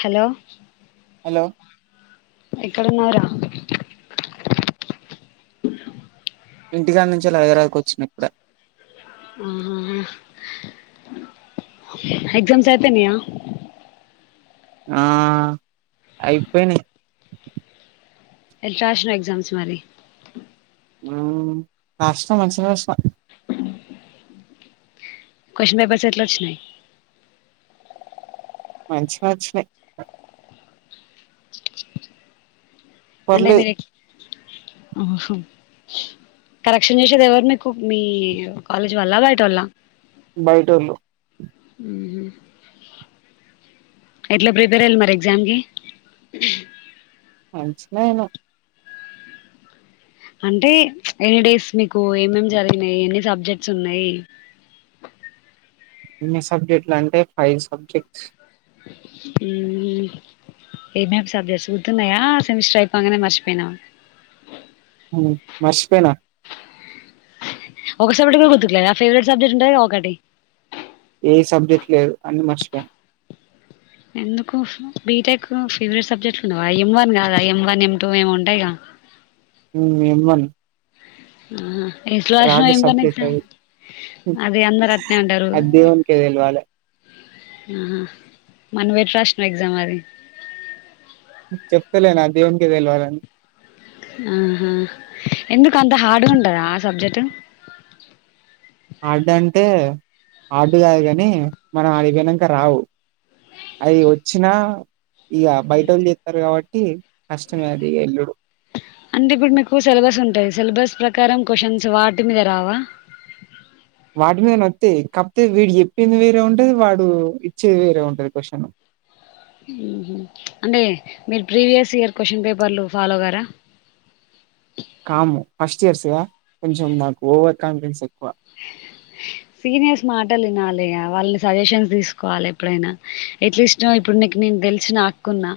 Hello hello ఏక్కడున్నావు రా ఇంటికా నుంచి లగేరాకి వచ్చిన ఇప్పుడే ఆహాహా ఎగ్జామ్స్ అయిపోయినాయ ఆ అయిపోయినయ్ ఇట్ల రాసినావ్ ఎగ్జామ్స్ మరి హ్మ్ రాసిన మంచిగా రాసిన క్యూషన్ పేపర్స్ ఇట్ల వచ్చినాయ్ మంచిగా వచ్చినాయి అంటే పర్లేదు మీరు ఎట్ల ఆ హ కరెక్షన్ చేసేది ఎవరు మీకు మీ కాలేజ్ వాళ్ళ బయట వాళ్ళ బయటోళ్ళు ఎట్లా ప్రిపేర్ అయిలు మరి ఎగ్జామ్స్ కి అంచిన అయినా అంటే ఎనీ డేస్ మీకు ఏమేం జరిగినాయి ఎన్ని సబ్జెక్ట్స్ ఉన్నాయి ఎన్ని సబ్జెక్ట్లు అంటే ఫైవ్ సబ్జెక్ట్స్ హ్మ్ ఏం ఏం సబ్జెక్స్ గుర్తున్నాయా సెమిస్టర్ అయిపోగానే మర్చిపోయినావ హ్మ్ మర్చిపోయిన ఒక సబ్జెక్ట్ కూడా గుర్తుకులేదా ఫేవరెట్ సబ్జెక్ట్ ఉంటది కదా ఒకటి ఏ సబ్జెక్ట్ లేదు అని మర్చిపోయా ఎందుకు బీటెక్ ఫేవరెట్ సబ్జెక్ట్లు ఉండవ ఎం వన్ కాదా ఎం వన్ ఎం టూ ఏం ఉంటాయి గా ఏం వన్ ఎట్ల రాసినావ్ రాడ్ ఏం వన్ సబ్జెక్ట్ ఎగ్జామ్ అది అది అందరు అట్నే అంటారు అది దేవునికే తెలవాలి ఆహా మరీ నువ్వు ఎట్ల రాసినవు ఎగ్జామ్ అది చెప్తలేనా దేవునికి తెలవాలని ఆహా ఎందుకు అంత హార్డ్గా ఉంటదా ఆ సబ్జెక్ట్ హార్డ్ అంటే హార్డ్ కాదు కాని మనం ఆడికి పోయినక రావు అయి వచ్చినా ఇక బయట వాళ్ళు చెప్తారు కాబట్టి కష్టమే అది ఎల్లుడు అంటే ఇప్పుడు మీకు సిలబస్ ఉంటాది సిలబస్ ప్రకారం క్యూషన్స్ వాటి మీద రావా వాటి మీద నే వస్తాయి కాకపోతే వీడు చెప్పింది వేరే ఉంటది వాడు ఇచ్చేది వేరే ఉంటది క్వశ్చన్ అంటే మీరు ప్రీవియస్ ఇయర్ క్వశ్చన్ పేపర్లు ఫాలో కారా కాము ఫస్ట్ ఇయర్స్ గా కొంచెం నాకు ఓవర్ కాన్ఫిడెన్స్ ఎక్కువ సీనియర్స్ మాటలు వినాలే వాళ్ళని సజెషన్స్ తీసుకోవాలి ఎప్పుడైనా ఎట్లీస్ట్ ఇప్పుడు ఇప్పుడు నేను తెలిసిన అక్క ఉన్నా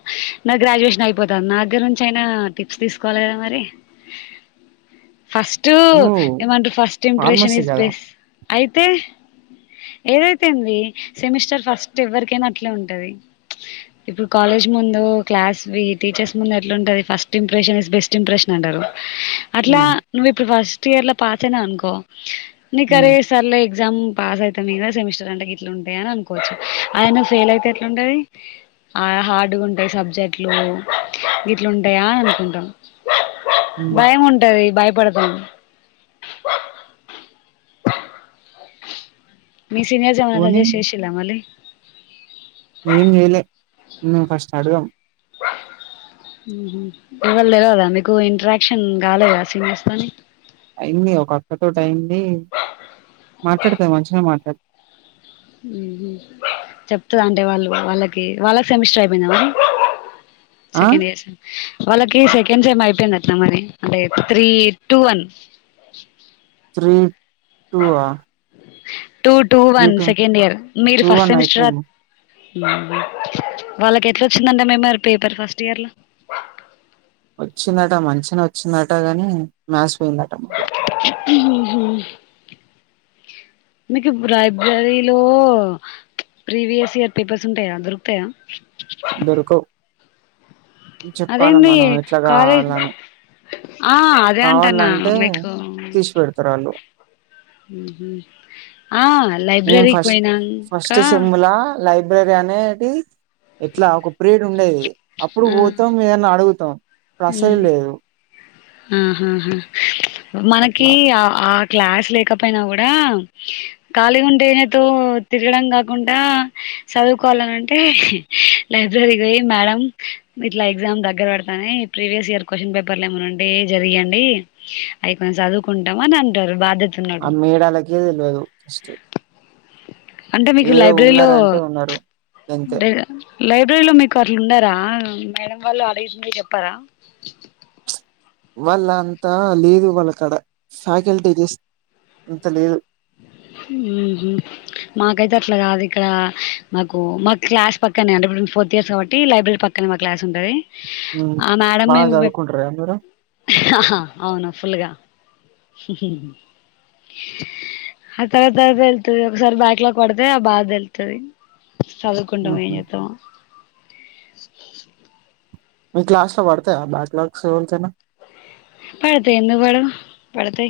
నా గ్రాడ్యుయేషన్ అయిపోతాండి నా దగర నుంచి అయినా టిప్స్ తీసుకోవాలి కదా మరి ఫస్ట్ నువ్వు ఫస్ట్ ఇప్రషన్ ఫార్మసీ ఇస్ కదా బెస్ట్ అయితే ఏదైతే ది సెమిస్టర్ ఫస్ట్ ఎవరికైనా అట్లే ఉంటది ఇప్పుడు కాలేజ్ ముందు క్లాస్ టీచర్స్ ముందు ఎలా ఉంటుది first impression is best impression అంటారు అట్లా ఉమ్, నువ్వు ఇప్పుడు ఫస్ట్ ఇయర్ లో పాస్ అయినాఊ అనుకో నీక అరే ఉమ్, సర్లే ఎగ్జామ్ పాస్ అయితామ్ ఇగ సెమిస్టర్ అంట ఇట్లా ఉంటాయి అని అనుకోవచ్చు అదే ఫెయిల్ అయితే ఎటుంటది ఆ హార్డ్గా ఉంటాయి సబ్జెక్ట్లు గిట్ల ఉంటాయా అని అనుకుంటాము ఉమ్. భయం ఉంటది భయపడతాం మీ సీనియర్స్ ఎమన్నా పోనీ సజెస్ట్ చేసి రా మలి ఏం చేయలే మేం ఫస్ట్ అడుగం ఇవరూ తెలువద మీకు ఇంట్రాక్షన్ కాలేదా సీనియర్స్ తోని అయింది ఒక అక్క తోటి అయింది మాట్లాడుతుంది మంచిగా మాట్లాడుత అ చెప్తుదా అంటే వాళ్ళు వాళ్ళకి వాళ్ళకి సెమిస్టర్ అయిపోయింద మరి ఆ సెకండ్ ఇయర్స్ వాళ్ళకి సెకండ్ సేమ్ అయిపోయింది అట్న మరీ అంటే three two one three [unintelligible] two two one second year మీరు టూ ఫస్ట్ వన్ సెమిస్టర్ అయిపోయింది రా వాళ్ళకి ఎట్లా వచ్చిందటా మేము పేపర్ ఫస్ట్ ఇయర్ ల వచ్చిందట మంచిగా వచ్చిందట గాని మ్యాథ్స్ పోయిందట మళా మీకు లైబ్రరిలో ప్రీవియస్ ఇయర్ పేపర్స్ ఉంటాయా దొరుకుతాయా దొరకవు చెప్పాలి అదేంది మనం ఇట్లా కాలేజ్ కావాలని ఆ అదే అంటన్న కావాలంటే మీకు తీసి పెడతారు వాళ్ళు ఆ మేము లైబ్రరీకి ఫస్ట్ ఫస్ట్ పోయినాంకా సెమ్లా లైబ్రరీ అనేది ఎట్లా ఒక పీరియడ్ ఉండేది అప్పుడు ఆ పోతాం మమని అడుగుతాం రసయం లేదు ఆహా మనకి అట్లా ఆ ఆ క్లాస్ లేకపోయినా కూడా ఖాళీ ఉండేనేెతో తిరగడం కాకుండా చదువుకోవాలని అంటే లైబ్రరీకి పోయి మేడం ఇట్లా ఎగ్జామ్ దగ్గర పడతానే ఈ ప్రీవియస్ ఇయ క్వశ్న్ పేపర్ ఏమండి అంటే జరిగడి అవి కొన్నిం చదువుకుంటాం అని అంటారు బాధ్యత ఆ ఉన్నోళ్ళు మీడలాకే తెలియదు ఫస్ట్ అంటే మీకు ఏదో లైబ్రరీలో ఉన్నారంటే ఉన్నారు గంతే లైబ్రరీలో మీకు అట్లు ఉన్నారా మేడం వాళ్ళు అడగుతుంది చెప్పారా వాళ్ళ అంతా లేదు వాళ్ళక్కడ ఫ్యాకల్టీ చే అంత లేదు ఉ మాకైతే అట్లా కాదు ఇక్కడ మాకు మాకు క్లాస్ పక్కనే అంటే ఇప్పుడు ఫోర్త్ ఇయర్స్ కాట్టి లైబ్రరీ పక్క సినిమా క్లాస్ ఉంటది ఉమ్ ఆ మేడం బాగా మేము చదువుకుంటారా మీరు అవును ఫుల్గా సశ ఆ తర్వాత తర్వాత వెళ్తుది ఒకసారి బ్యాక్ లాగ పడితే ఆ బాధ తెళ్తుంది చదువుకుంటవ ఉహు. చేతం మీ క్లాస్లో పడతే బాట్లక్ష స వెల్తే పడతే ఎందు పడం పడతే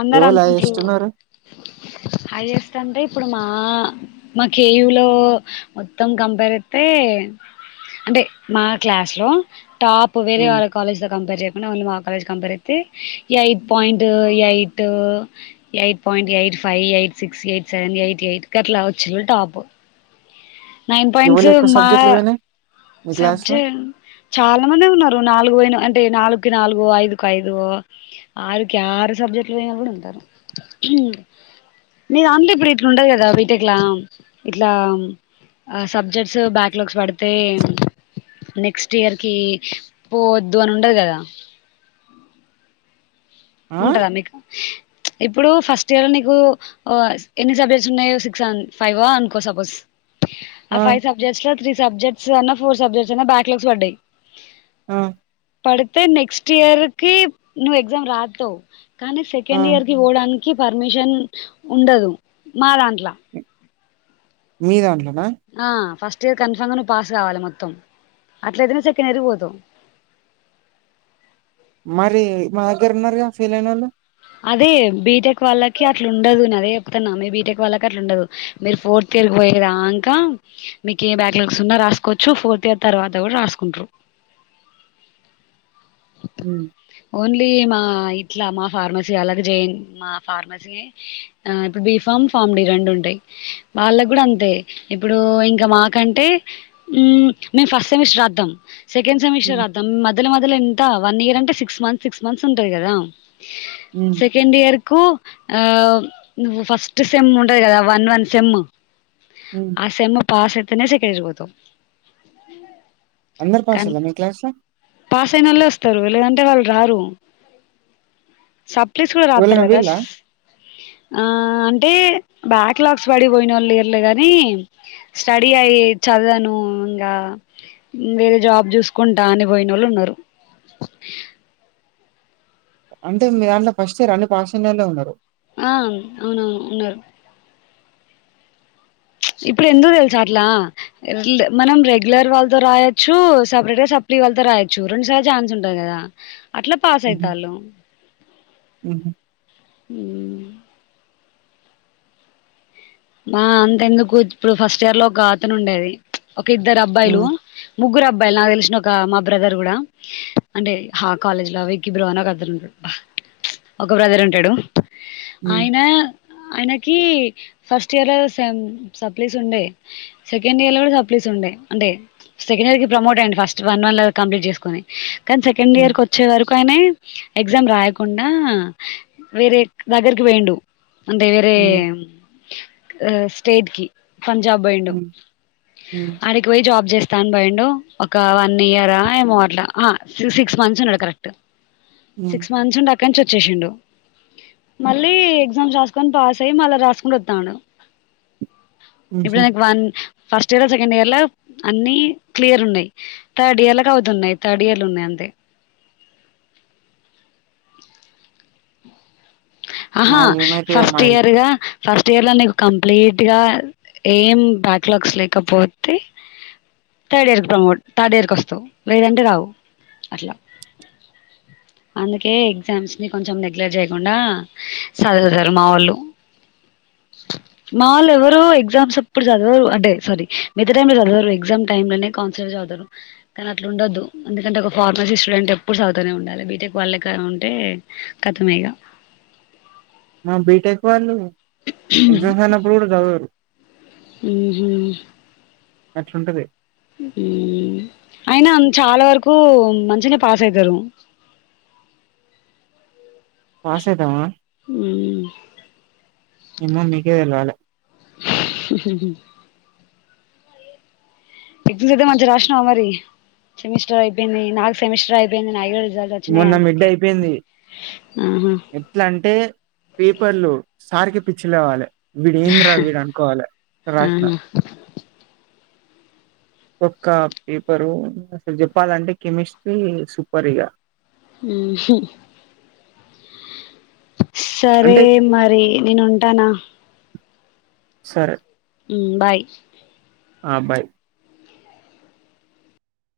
అందరు ఎవరు అనుకుంట్రు హైయెస్ట్ ఉన్నారు హైయెస్ట్ అంటే ఇప్పుడు ఆ మాకయుూలో మొత్తం కంపేర్ అయితే అంటే మా క్లాస్ లో టాప్ వేరే ఉమ్ వాళ్ళ కాలేజ్ త కంపేర్ చేయకుండా ఓన్ మాకు కాలేజ్ కంపేర్తే eight point eight eight point eight five eight eight six eight seven eight eight అట్లా వచ్చి టాప్ నైన్ పాయింట్స్ ఎవరు ఎక్కువ మా సబ్జెక్టులు పోయినాయి మీ క్లాస్ లో సబ్జె చాలా మంది ఉన్నారు నాలుగు అంటే నాలుకు నాలుగుో ఐదుకుఐదు ఆరుకి ఆరు సబ్జెక్ట్లు పోయినా కూడా ఉంటారు మీరు ఆంలీపురి ఇట్లా ఉండదు కదా వీటట్లా ఇట్లా ఆ సబ్జెక్ట్స్ బ్యాక్ లాగ్స్ పడితే నెక్స్ట్ ఇయర్ కి పోవద్దు అని ఉండదు కదా ఆ ఉంటదా మీకు ఇప్పుడు ఫస్ట్ ఇయర్ లో నీకు ఎన్ని సబ్జెక్ట్స్ ఉన్నాయ సిక్స్ ఫైవ్ అనుకో సపోజ్ ఆ ఫైవ్ సబ్జెక్ట్స్ లో త్రీ సబ్జెక్ట్స్ అన్నా ఫోర్ సబ్జెక్ట్స్ అ బ్యాక్లాగ్స్ పడ్డాయి ఆ పడితే నెక్స్ట్ ఇయర్ కి నువ్వు ఎగ్జామ్ రాదుావు కానీ ఆ సెకండ్ ఇయర్ కి పోడానికి పర్మిషన్ ఉండదు మా దాంట్లో మీదన్నా ఆ ఫస్ట్ కన్ఫామ్ నువు పాస్ కావాలి మొత్తం అట్లయినే సెకండ్ ఎరిగిపోతావు [inaudible] మరి మా దగ్గర ఉన్నారుగా ఫీల్ అయిన వాళ్ళు అదే బీటెక్ వాళ్ళకి అట్లా ఉండదు నేను అదే మీ బీటెక్ వాళ్ళ అట్లా ఉండదు మీరు ఫోర్త్ ఇయర్ పోయయి కదా అంకా మీక ఏ బ్యాక్ రాసుకోవచ్చు ఫోర్త్ ఇయర్ తర్వాత కూడా రాసుకుంట్రారు హ ఓన్లీ మా ఇట్లా మా ఫార్మసీ అలాగ చేయ మా ఫార్మసీ ఆ ఇప్పుడు బి ఫామ్ ఫామ్ డి రెండు ఉంటాయి వాళ్ళకు కూడా అంతే ఇప్పుడు ఇంకా మాకంటే మేము ఫస్ట్ సెమిస్టర్ రాద్దాం సెకండ్ సెమిస్టర్ ఉమ్ రాతాం మొ్య మొద్య ఎంత వన్ ఇయర్ అంటే సిక్స్ మంత్స్ సిక్స్ మంత్స్ ఉంటుంది కదా ఉమ్ సెకెండ్ ఇయర్ కు ఆ నువ్వు ఫస్ట్ సెమ్ ఉంటది కదా వన్ వన్ సెమ్ ఉమ్. ఆ సేమ్ పాస్ అయితేనే సెకెజ్ పోతవ్ అందరు కనీ పాసోల్లా మీ క్లాస్ లో పాస్ అయినోల్లే వస్ తరు లేదంటే వాళ్ళు రారు సప్లిస్ కూడా రాతారు ఎవలైనా కదా అ వీళ్ళా ఆ అంటే బ్యాక్ లాగ్స్ పడిపోయినోళ్ళు లేర్లే గాని స్టడీ అయ్యి చదవను ఇంకా వేరే జాబ్ చూసుకుంటా అని పోయినోళ్ళు ఉన్నారు అంటే మీ దాంట్లో ఫస్ట్ ఇయర్ అన్ని పాస్ అయినోల్లే ఉన్నారు ఆ అవునవును ఉన్నారు ఇప్పుడు ఎందుకు తెలుసా అట్లా మనం రెగ్యులర్ వాళ్ళతో రాయొచ్చు సపరేట్ గా సప్లీ వాళ్లతో రాయొచ్చు రెండుసార్లు ఛాన్స్ ఉంటాయి కదా అట్లా పాస్ అయితాలు ఉమ్ హు ఊ మ్ మా అంత ఎందుకు ఇప్పుడు ఫస్ట్ ఇయర్ లో ఒక గాతను ఉండేది ఒక ఇద్దరు అబ్బాయిలు ఉమ్ ముగ్గురు అబ్బా అబ్బాయిలు నాకు తెలిసిన ఒక మా బ్రదర్ కూడా అంటే హా కాలేజ్ లో వికి బ్రో అని ఒకతను ఉంటాడు ఒక బ్రదర్ ఉంటాడు ఉమ్ ఆయన ఆయనకి ఫస్ట్ ఇయర్ లో సమ్ సప్లీస్ ఉండే సెకండ్ ఇయర్ లో కూడా సప్లీస్ ఉండే అంటే సెకండ్ ఇయర్ కి ప్రమోట్ అయిండి ఫస్ట్ వన్ వన్ కంప్లీట్ చేసుకొని కానీ సెకండ్ ఉమ్ ఇయర్కి వచ్చే వరకుయినే ఎగ్జామ్ రాయకుండా వేరే దగ్గరికి పోయిండు అంటే వేరే ఉమ్ స్టేట్ కి పంజాబ్ పొయిండు ఉమ్ ఉమ్ అడికి పోయి జాబ్ చేస్ చేస్తా అని పోయిండు ఒక వన్ ఇయరా ఏమో అట్ల సిక్స్ మంత్స్ ఉన్నాడు కరెక్ట్ ఉమ్ సిక్స్ మంత్స్ ఉండ క్కంచ వచ్చేసిండు మళ్ళీ ఎగ్జామ్స్ రాసుకొని పాస్ అయి మళ్ళీ రాసుకుంట వ తాండు ఇప్పుడు ఉహు ఆయనకు one first year second year లో అన్ని క్లియర్ ఉన్నాయి థర్డ్ ఇయర్ గా అవుతున్నాయి థర్డ్ ఇయర్ లో ఉన్నాయి అంతే ఆహా మాయి ఏమైతయో ఫస్ట్ మాయి ఇయర్గా ఫస్ట్ ఇయర్లో నీకు కంప్లీట్ గా ఏం బ్యాక్లాగ్స్ లేకపోతే థర్డ్ ఇయర్కి ప్రమోట్ థర్డ్ ఇయర్కి వస్తావు లేేదంటే రావు అట్లా అందుకే ఎగ్జామ్స్ ని కొంచెం నెగ్లట్ చేయకుండా సదువుతారు మావోళ్ళు మావాళ్ళు ఎవరు ఎగ్జామ్స్ అప్పుడు చదవరు అంటే సారీ మిగత టైం లో చదవరు ఎగ్జామ్ టైమ్ లోనే చదుతారు కానీ అట్ల ఉండదు ఎందుకంటే ఒక ఫార్మసీ స్టూడెంట్ ఎప్పుడు చదువుతనే ఉండాలి బీటెక్ వాళ్ళే లెక్క ఉంటే కతమిగా మా బీటెక్ వాళ్ళు ఎగ్జామ్స్ అయినప్పుడు కూడా చదవరు ఉమ్ హు అట్లుంటది ఉమ్ అయినా చాలా వరకు మంచినే పాస్ అవుతారు పాసైతామా ఊ మ్ ఏమో మీకే తెలవాలే [inaudible] ఎగ్జమ్స్ అయితే మంచిగా రాసినవా మరి సెమిస్టర్ అయిపోయింది నాకు సెమిస్టర్ అయిపోయింది నా మొన్న మిడ్డ అయిపోయింది ఆహా ఎట్ల అంటే పేపర్లు సారికి పిచ్చిలేవ్వాలి వీడు ఏంద్రా వీడు అనుకోవాలి అట్ల రాసిన ఆహా ఒక్క పేపరు అసలు చెప్పాలంటే కెమిస్ట్రీ సూపర్ ఇగ ఉమ్ హు సరే అంటే మరి నేను ఉంటానా సరే ఉమ్ బాయ్ ఆ బాయ్